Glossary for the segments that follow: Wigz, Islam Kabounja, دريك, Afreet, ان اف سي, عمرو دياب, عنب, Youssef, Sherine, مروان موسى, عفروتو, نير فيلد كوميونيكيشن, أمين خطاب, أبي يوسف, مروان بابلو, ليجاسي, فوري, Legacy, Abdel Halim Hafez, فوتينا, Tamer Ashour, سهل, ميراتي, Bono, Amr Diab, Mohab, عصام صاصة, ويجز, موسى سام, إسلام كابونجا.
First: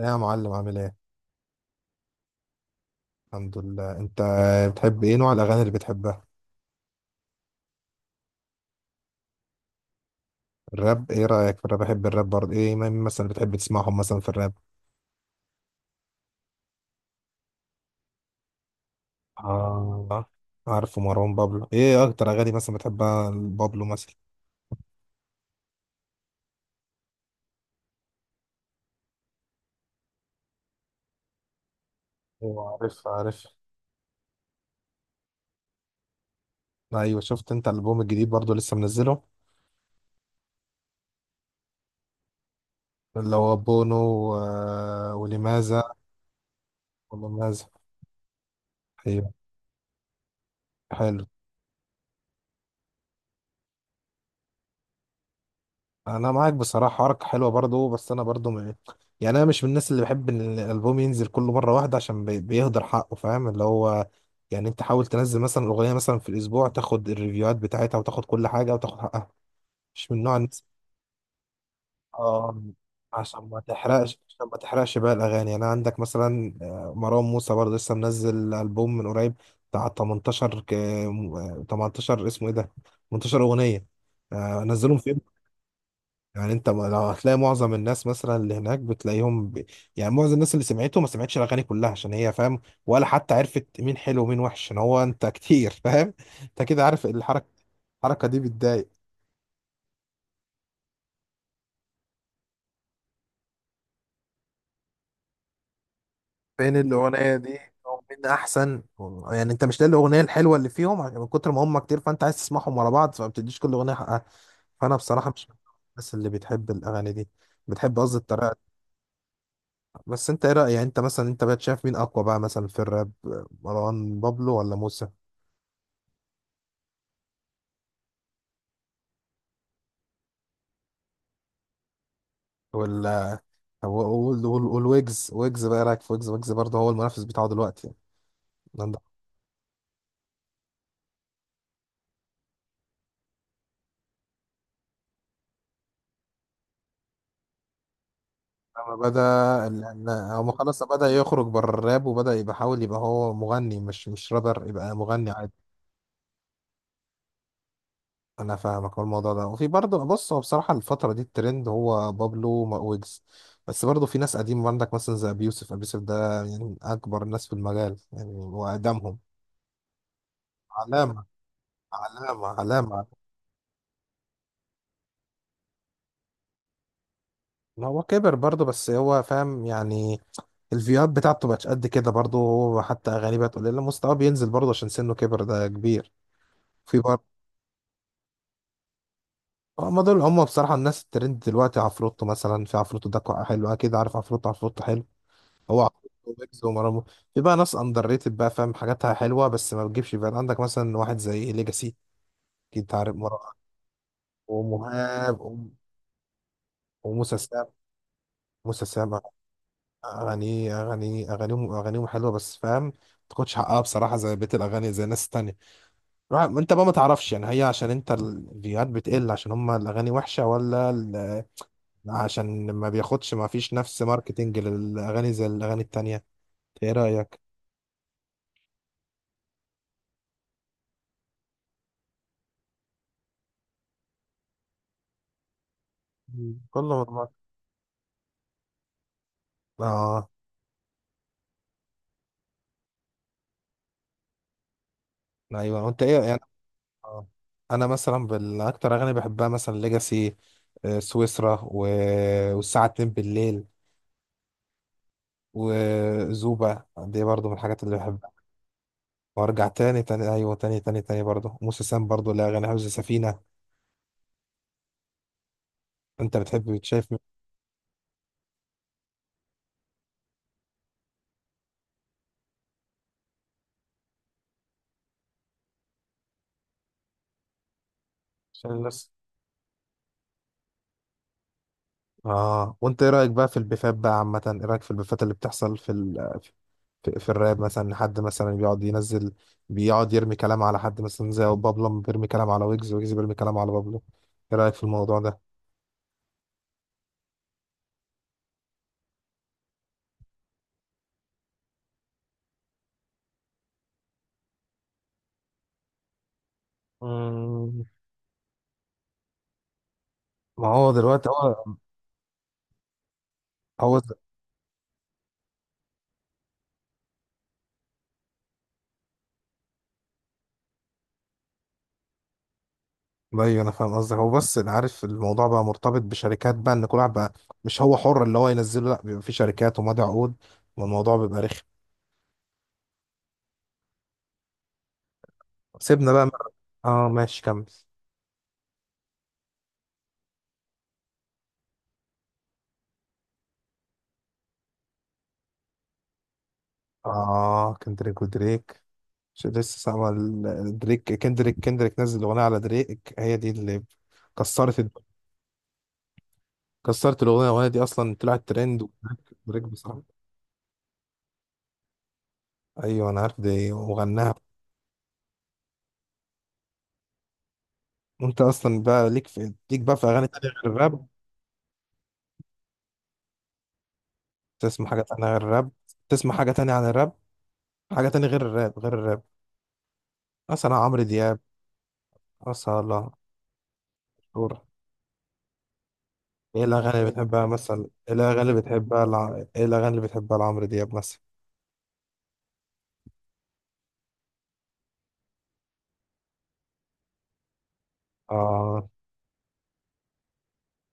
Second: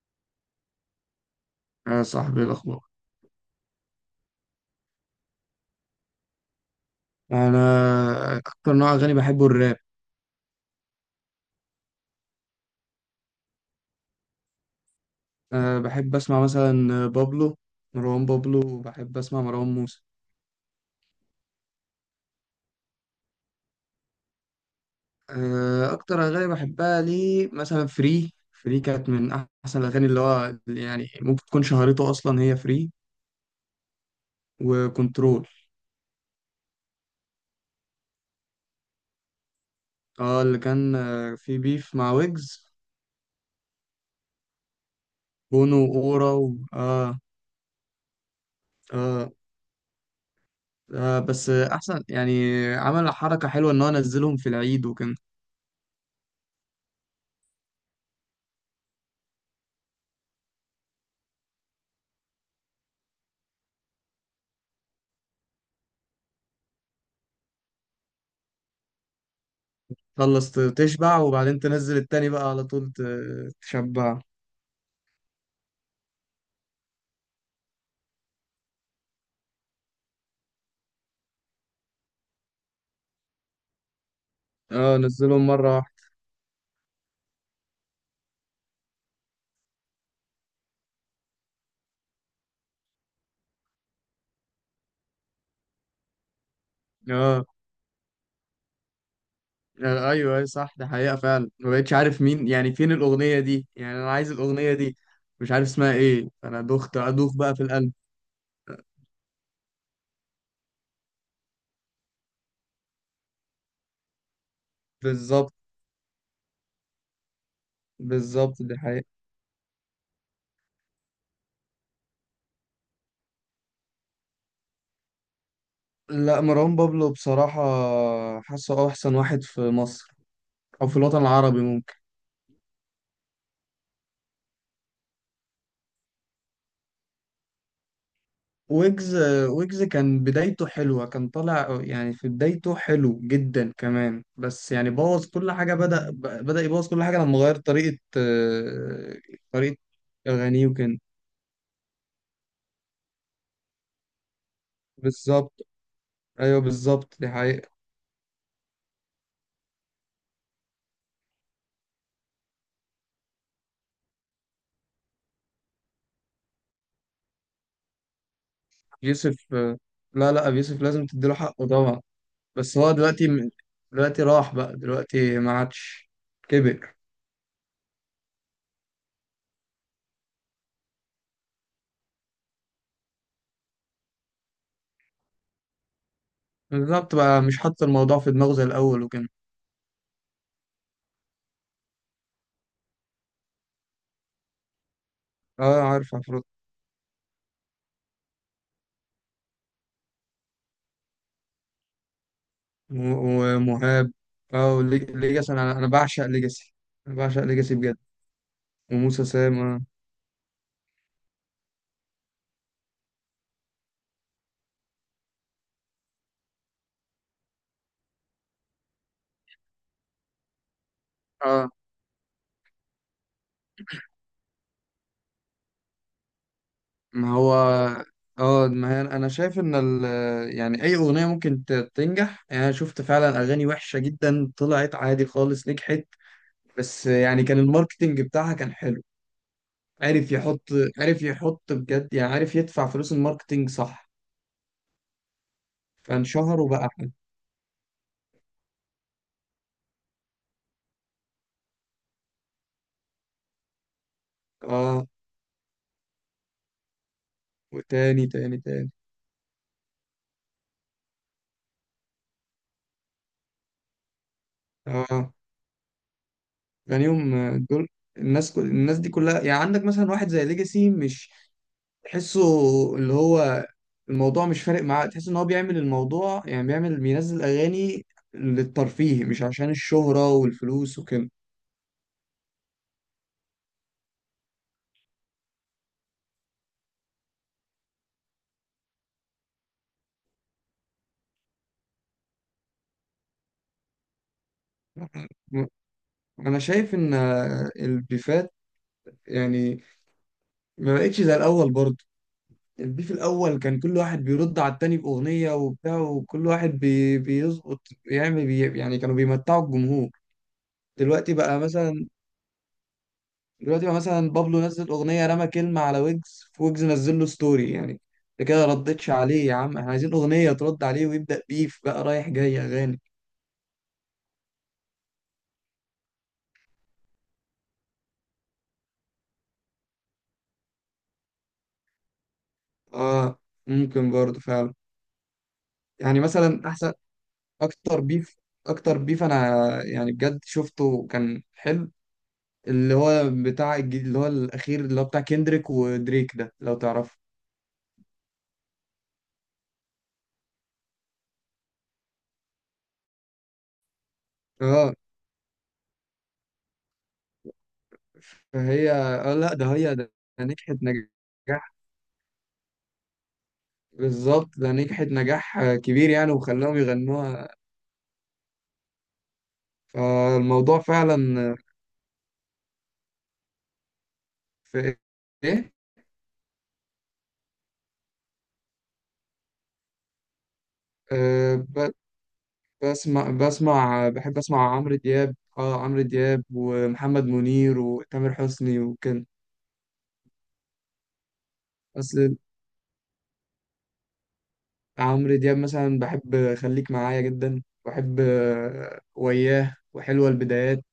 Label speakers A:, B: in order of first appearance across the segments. A: يا معلم عامل ايه؟
B: يا صاحبي، إيه الأخبار؟
A: الحمد لله، انت بتحب ايه؟ نوع الاغاني اللي بتحبها
B: أنا أكتر نوع أغاني بحبه الراب.
A: الراب؟ ايه رايك في الراب؟ بحب الراب برضه. ايه مين مثلا بتحب تسمعهم مثلا في الراب؟
B: أه، بحب أسمع مثلا بابلو، مروان بابلو، وبحب أسمع مروان موسى.
A: اه عارف مروان بابلو. ايه اكتر اغاني مثلا بتحبها بابلو مثلا؟
B: أه، أكتر أغاني بحبها ليه مثلا، فري فري كانت من أحسن الأغاني، اللي هو يعني ممكن تكون شهرته أصلا هي
A: ايوه
B: فري،
A: عارف.
B: وكنترول.
A: ايوه شفت انت الالبوم الجديد برضه لسه منزله؟
B: اه، اللي كان في بيف مع ويجز،
A: اللي هو بونو و...
B: بونو
A: ولماذا؟
B: وأورا آه.
A: ولماذا؟ ايوه
B: آه. آه،
A: حلو.
B: بس أحسن، يعني عمل حركة حلوة، إن هو نزلهم في العيد وكان
A: انا معاك بصراحه، حوارك حلوه برضو، بس انا برضو م... يعني انا مش من الناس اللي بحب ان الالبوم ينزل كل مره واحده، عشان بي... بيهدر حقه، فاهم؟ اللي هو يعني انت حاول تنزل مثلا اغنيه مثلا في الاسبوع، تاخد الريفيوهات بتاعتها وتاخد كل حاجه وتاخد حقها. مش من نوع
B: تخلص،
A: الناس.
B: تشبع، وبعدين تنزل التاني بقى
A: اه
B: على طول،
A: عشان ما تحرقش،
B: تشبع.
A: عشان ما تحرقش بقى الاغاني. يعني انا عندك مثلا مروان موسى برضو لسه منزل البوم من قريب، بتاع 18 ك... 18 اسمه ايه ده؟ 18 اغنيه.
B: اه،
A: نزلهم في.
B: نزلهم مرة واحدة.
A: يعني انت لو هتلاقي معظم الناس مثلا اللي هناك بتلاقيهم ب... يعني معظم الناس اللي سمعته ما سمعتش الاغاني كلها، عشان هي، فاهم؟ ولا حتى عرفت مين حلو ومين وحش، عشان هو انت كتير فاهم. انت كده عارف
B: اه.
A: الحركه. الحركه دي بتضايق.
B: ايوه، ايوه، صح، ده حقيقة فعلا، ما بقتش عارف مين، يعني فين الأغنية دي، يعني انا عايز الأغنية دي، مش عارف اسمها ايه، فانا
A: فين
B: دخت
A: الاغنيه
B: ادوخ بقى
A: دي
B: في القلب.
A: او مين احسن؟ يعني انت مش لاقي الاغنيه الحلوه اللي فيهم، عشان من كتر ما هم كتير، فانت عايز تسمعهم ورا بعض، فما بتديش كل اغنيه حقها. فانا بصراحه مش
B: بالظبط.
A: من الناس اللي بتحب الاغاني دي، بتحب قصدي الطريقه.
B: بالظبط دي حقيقة.
A: بس انت ايه رأيك؟ يعني انت مثلا، انت بقى شايف مين اقوى بقى مثلا في الراب؟ مروان بابلو ولا موسى
B: لا، مروان بابلو بصراحة، حاسه احسن واحد في مصر، او في الوطن العربي.
A: ولا؟ طب والويجز، ويجز بقى ايه رأيك في ويجز؟ ويجز برضه هو المنافس بتاعه دلوقتي يعني عندك.
B: ويجز، ويجز كان بدايته حلوة، كان طالع يعني في بدايته حلو جدا كمان، بس يعني بوظ كل حاجة، بدأ يبوظ كل حاجة لما غير
A: لما بدأ،
B: طريقة
A: لما هو
B: أغانيه
A: خلاص
B: وكده.
A: بدأ يخرج بره الراب وبدأ يبقى، حاول يبقى هو مغني، مش رابر، يبقى مغني عادي.
B: بالظبط. أيوه، بالظبط دي حقيقة.
A: انا فاهمك. هو الموضوع ده، وفي برضه، بص، هو بصراحة الفترة دي الترند هو بابلو مع ويجز، بس برضه في ناس قديمة عندك مثلا زي ابي يوسف. ابي يوسف ده يعني اكبر ناس في المجال، يعني هو اقدمهم.
B: يوسف آه، لا لا، أبي يوسف لازم
A: علامة.
B: تديله حقه طبعا.
A: علامة
B: بس هو
A: علامة
B: دلوقتي دلوقتي راح بقى، دلوقتي ما عادش، كبر.
A: ما هو كبر برضه، بس هو فاهم يعني. الفيوات بتاعته بقتش قد كده برضه، هو حتى أغانيه بقت قليلة، مستواه بينزل برضه عشان سنه كبر، ده كبير. في
B: بالظبط،
A: برضه.
B: بقى مش حاطط الموضوع في دماغه زي الأول وكده.
A: هما دول هما بصراحة الناس الترند دلوقتي. عفروتو مثلا، في عفروتو ده كو- حلو. أكيد عارف عفروتو. عفروتو حلو. هو
B: اه، عارف
A: عفروتو،
B: عفروت
A: ويجز، ومرامو. في بقى ناس أندر ريتد بقى، فاهم، حاجاتها حلوة بس ما بتجيبش بقى. عندك مثلا واحد زي ليجاسي. أكيد
B: و-
A: عارف مرام
B: ومهاب. اه،
A: ومهاب
B: ليجاسي،
A: وم-
B: انا بعشق ليجاسي. انا
A: وموسى
B: بعشق
A: سام.
B: ليجاسي بجد،
A: موسى سام،
B: وموسى سام. اه.
A: اغاني اغانيهم حلوه، بس فاهم ما تاخدش حقها بصراحه، زي بيت الاغاني زي الناس التانية. روح- انت بقى ما تعرفش يعني، هي عشان انت الفيوهات بتقل عشان هم الاغاني وحشه ولا ال-
B: اه،
A: عشان ما بياخدش، ما فيش نفس ماركتنج للاغاني زي الاغاني التانية؟ ايه
B: ما
A: رايك؟
B: هو، اه ما هي انا شايف ان يعني اي اغنيه ممكن تنجح، يعني انا شفت فعلا اغاني وحشه جدا طلعت عادي خالص، نجحت.
A: كله
B: بس
A: مضمون.
B: يعني كان الماركتينج بتاعها كان حلو،
A: اه.
B: عارف يحط عارف يحط بجد، يعني عارف يدفع فلوس الماركتينج، صح،
A: ايوه. وانت ايه يعني؟
B: فانشهر وبقى حلو.
A: آه. انا مثلا بالاكتر اغاني بحبها مثلا ليجاسي، سويسرا و... والساعه 2 بالليل،
B: اه،
A: وزوبا دي برضو من الحاجات اللي
B: وتاني تاني تاني.
A: وارجع تاني تاني. ايوه تاني تاني تاني برضه. موسى سام برضه، لا اغاني حفظ سفينه.
B: اه،
A: انت بتحب
B: يعني
A: بتشايف من
B: يوم دول، الناس دي كلها، يعني عندك مثلا واحد زي ليجاسي مش تحسه، اللي هو الموضوع مش فارق معاه، تحس ان هو بيعمل الموضوع، يعني بيعمل بينزل اغاني
A: عشان الناس.
B: للترفيه، مش عشان الشهرة والفلوس وكده.
A: اه وانت ايه رايك بقى في البيفات بقى عامه؟ ايه رايك في البيفات اللي بتحصل في ال... في الراب، مثلا حد مثلا بيقعد ينزل، بيقعد يرمي كلام على حد، مثلا زي بابلو بيرمي كلام على ويجز، ويجز بيرمي كلام على بابلو. ايه رايك في الموضوع ده؟
B: انا شايف ان البيفات يعني ما بقتش زي الاول برضه. البيف الاول كان كل واحد بيرد على التاني باغنية وبتاع، وكل واحد بيظبط،
A: مم.
B: يعمل يعني كانوا بيمتعوا الجمهور.
A: ما هو دلوقتي
B: دلوقتي
A: هو
B: بقى مثلا دلوقتي بقى
A: هو
B: مثلا، بابلو نزل اغنيه رمى كلمه على ويجز، ويجز نزل له ستوري، يعني انت كده ردتش عليه يا عم، احنا عايزين اغنيه ترد عليه ويبدا بيف بقى رايح جاي اغاني.
A: ايوه انا فاهم قصدك. هو بس انا عارف الموضوع بقى مرتبط بشركات بقى، ان كل واحد بقى مش هو حر اللي هو ينزله، لا بيبقى في شركات ومضي عقود، والموضوع بيبقى رخم.
B: اه، ممكن برضه فعلا.
A: سيبنا
B: يعني
A: بقى.
B: مثلا احسن
A: اه ماشي كمل.
B: اكتر بيف اكتر بيف انا يعني بجد شفته كان حلو، اللي هو بتاع الجديد، اللي هو الاخير، اللي هو بتاع كيندريك ودريك، ده لو تعرفه.
A: اه كندريك ودريك. مش لسه سامع ال- دريك، كندريك، كندريك نزل اغنيه على دريك، هي دي اللي كسرت الد-
B: اه،
A: كسرت الاغنيه. الاغنيه دي اصلا طلعت ترند.
B: فهي،
A: ودريك،
B: اه لا،
A: دريك
B: ده هي
A: بصراحه.
B: ده، ده نجحت نجاح.
A: ايوه انا عارف دي، وغناها.
B: بالظبط، ده نجحت نجاح كبير، يعني وخلاهم يغنوها،
A: وانت اصلا بقى ليك في، ليك بقى في اغاني تانية غير
B: فالموضوع
A: الراب؟
B: فعلا في
A: تسمع حاجه تانية غير الراب؟
B: ايه.
A: تسمع حاجه تانية عن الراب؟ حاجة تانية غير الراب، غير الراب، مثلا عمرو دياب
B: آه، ب-
A: مثلا؟
B: بسمع بحب
A: شهور.
B: اسمع عمرو دياب، اه عمرو دياب
A: ايه الأغاني اللي
B: ومحمد
A: بتحبها
B: منير
A: مثلا؟ ايه
B: وتامر
A: الأغاني اللي
B: حسني
A: بتحبها
B: وكده.
A: لع... ايه الأغاني اللي بتحبها لعمرو دياب مثلا؟
B: بس عمرو دياب مثلا، بحب خليك معايا جدا، بحب
A: آه.
B: وياه، وحلوة البدايات،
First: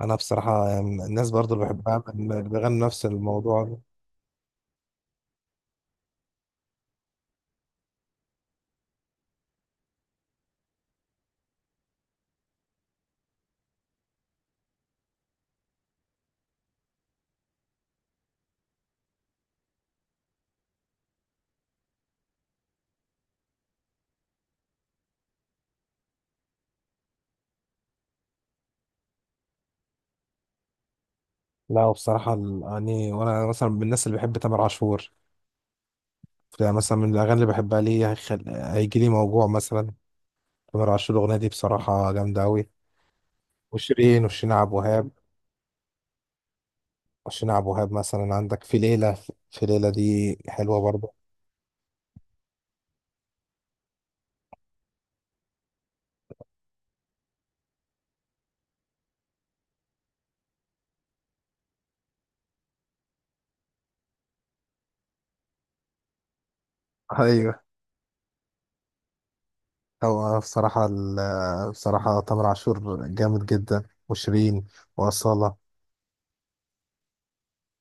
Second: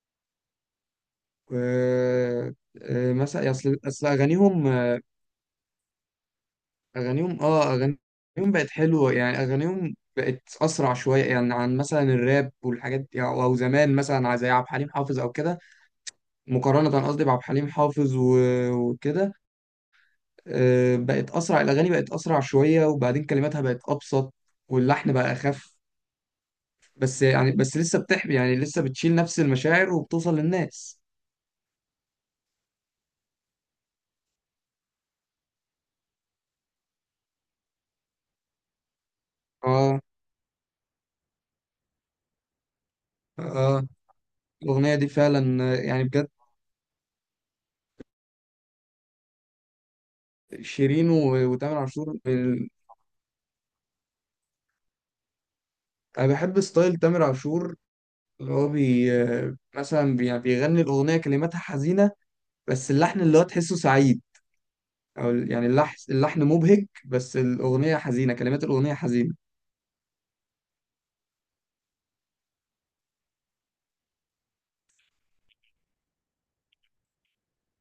A: أنا بصراحة يعني الناس برضو
B: و
A: اللي بحبها بن- بيغنوا نفس
B: مثلا
A: الموضوع
B: اصل
A: ده.
B: اصل اغانيهم اغانيهم بقت حلوة، يعني اغانيهم بقت اسرع شوية، يعني عن مثلا الراب والحاجات دي، او زمان مثلا زي عبد الحليم حافظ او كده، مقارنة قصدي بعبد الحليم حافظ وكده. بقت أسرع، الأغاني بقت أسرع شوية، وبعدين كلماتها بقت أبسط، واللحن بقى أخف، بس يعني بس لسه بتحمي، يعني لسه بتشيل نفس المشاعر وبتوصل للناس.
A: لا وبصراحة الأغاني، وأنا مثلا من الناس اللي بحب تامر عاشور. فمثلا من الأغاني اللي بحبها ليه، هيخل... هيجي لي موجوع مثلا،
B: اه.
A: تامر عاشور. الأغنية دي بصراحة جامدة أوي.
B: اه،
A: وشيرين، وشيرين عبد
B: الأغنية دي
A: الوهاب.
B: فعلا، يعني بجد.
A: وشيرين عبد الوهاب مثلا عندك في ليلة. في ليلة دي حلوة
B: شيرين
A: برضه.
B: وتامر عاشور أنا بحب ستايل تامر عاشور، اللي هو بي آه، مثلا يعني بيغني الأغنية كلماتها حزينة، بس اللحن اللي هو تحسه سعيد، او يعني اللحن مبهج، بس
A: ايوه.
B: الاغنيه حزينه، كلمات الاغنيه حزينه.
A: هو بصراحة ال- بصراحة تامر عاشور جامد جدا، وشيرين، وأصالة.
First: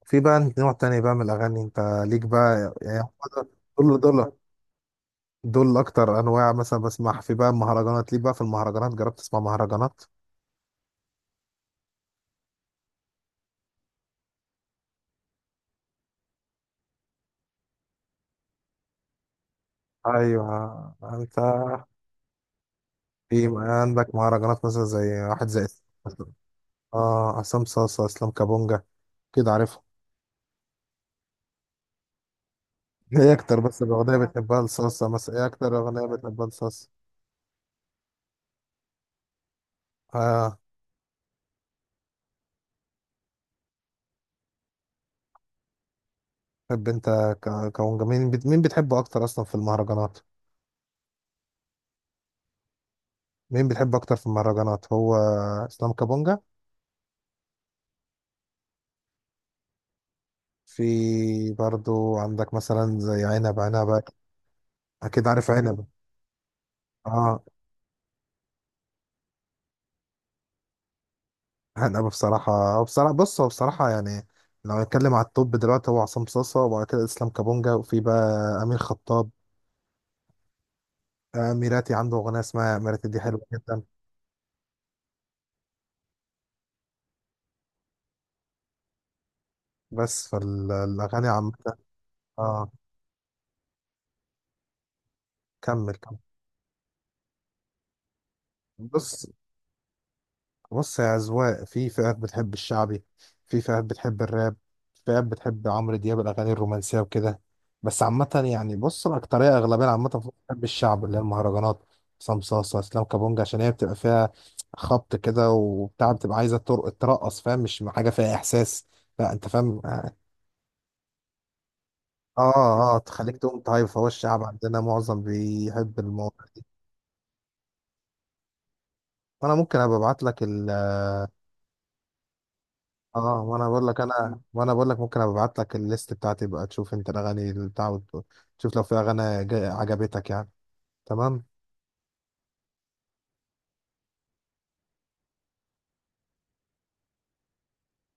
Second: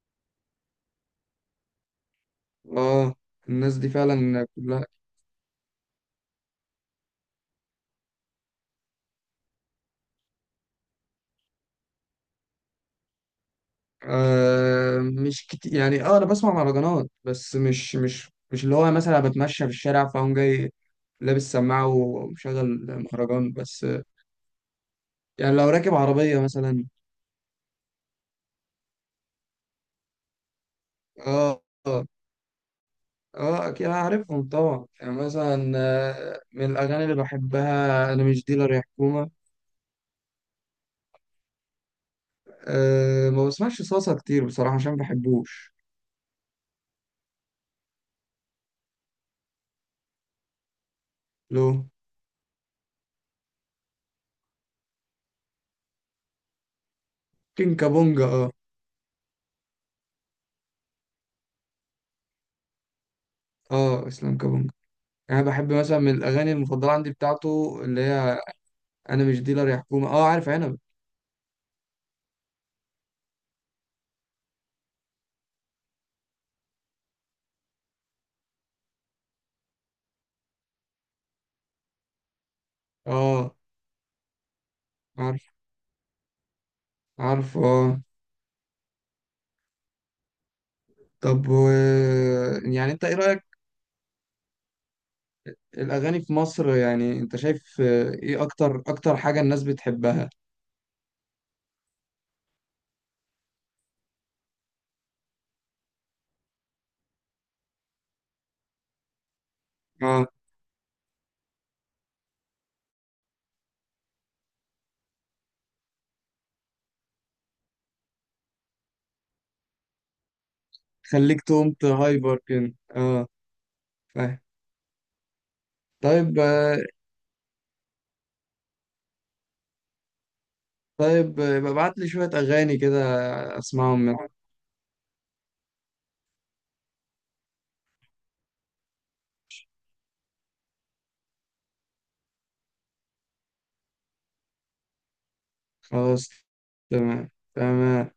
A: في بقى نوع تاني بقى من الأغاني أنت ليك بقى يعني
B: اه،
A: هو
B: الناس دي
A: دول.
B: فعلا كلها.
A: دول أكتر أنواع مثلا بسمعها. في بقى المهرجانات ليك بقى؟ في المهرجانات جربت تسمع مهرجانات؟
B: آه، مش كتير يعني، اه انا بسمع مهرجانات، بس مش اللي هو، مثلا بتمشى في الشارع فاقوم جاي
A: أيوه. أنت
B: لابس سماعه ومشغل
A: في
B: مهرجان، بس
A: عندك مهرجانات مثلا زي واحد
B: يعني
A: زي
B: لو راكب عربيه مثلا.
A: آه عصام صاصة، إسلام كابونجا، كده عارفهم؟
B: اه. اه.
A: إيه أكتر
B: اه،
A: بس
B: اكيد
A: الأغنية
B: عارفهم
A: بتحبها
B: طبعا،
A: لصاصة
B: يعني
A: مثلا؟ إيه
B: مثلا
A: أكتر أغنية بتحبها
B: من
A: لصاصة؟
B: الاغاني اللي بحبها: انا مش ديلر يا حكومه.
A: آه.
B: أه، ما بسمعش صلصه كتير بصراحه عشان ما بحبوش.
A: طب انت ك- كمغني مين بت- مين بتحبه اكتر اصلا في المهرجانات؟
B: لو
A: مين بتحبه اكتر في المهرجانات؟ هو اسلام كابونجا.
B: كين كابونجا. اه.
A: في برضو عندك مثلا زي عنب. عنب،
B: اه، اسلام كابونجا.
A: اكيد
B: يعني انا
A: عارف
B: بحب
A: عنب.
B: مثلا من الاغاني المفضله عندي
A: اه
B: بتاعته، اللي هي انا مش ديلر يا حكومه. اه، عارف عنب.
A: عنب بصراحه، هو بصراحه، بص هو بصراحه يعني لو هنتكلم على التوب دلوقتي، هو عصام صاصا، وبعد كده اسلام كابونجا، وفي بقى امين خطاب. ميراتي عنده اغنيه اسمها ميراتي، دي حلوه
B: اه،
A: جدا.
B: عارف. عارف. اه.
A: بس فالاغاني
B: طب،
A: عامه. اه
B: يعني انت ايه رايك،
A: كمل كمل.
B: الاغاني في مصر، يعني انت شايف ايه اكتر
A: بص،
B: حاجه الناس بتحبها؟
A: بص يا أذواق. في فئات بتحب الشعبي، في فئات بتحب الراب، في فئات بتحب عمرو دياب، الأغاني الرومانسية وكده. بس عامة يعني، بص، الأكترية أغلبية عامة
B: اه،
A: بتحب الشعب اللي هي المهرجانات. عصام صاصة، إسلام كابونجا، عشان هي بتبقى فيها خبط كده وبتاع، بتبقى عايزة ترق- ترقص، فاهم؟ مش حاجة فيها إحساس، لا أنت فاهم، آه.
B: خليك تقوم هايبر كده،
A: آه
B: اه،
A: تخليك تقوم. طيب. فهو
B: فاهم.
A: الشعب عندنا معظم بيحب
B: طيب،
A: المواضيع دي. وأنا ممكن أبقى أبعت لك.
B: طيب، ابعت لي شويه اغاني كده،
A: اه وانا بقول
B: اسمعهم
A: لك،
B: منك.
A: انا بقول لك ممكن ابعت لك الليست بتاعتي بقى، تشوف انت الاغاني اللي بتاع، وت- تشوف لو في اغاني جا- عجبتك يعني. تمام.
B: خلاص. تمام. تمام.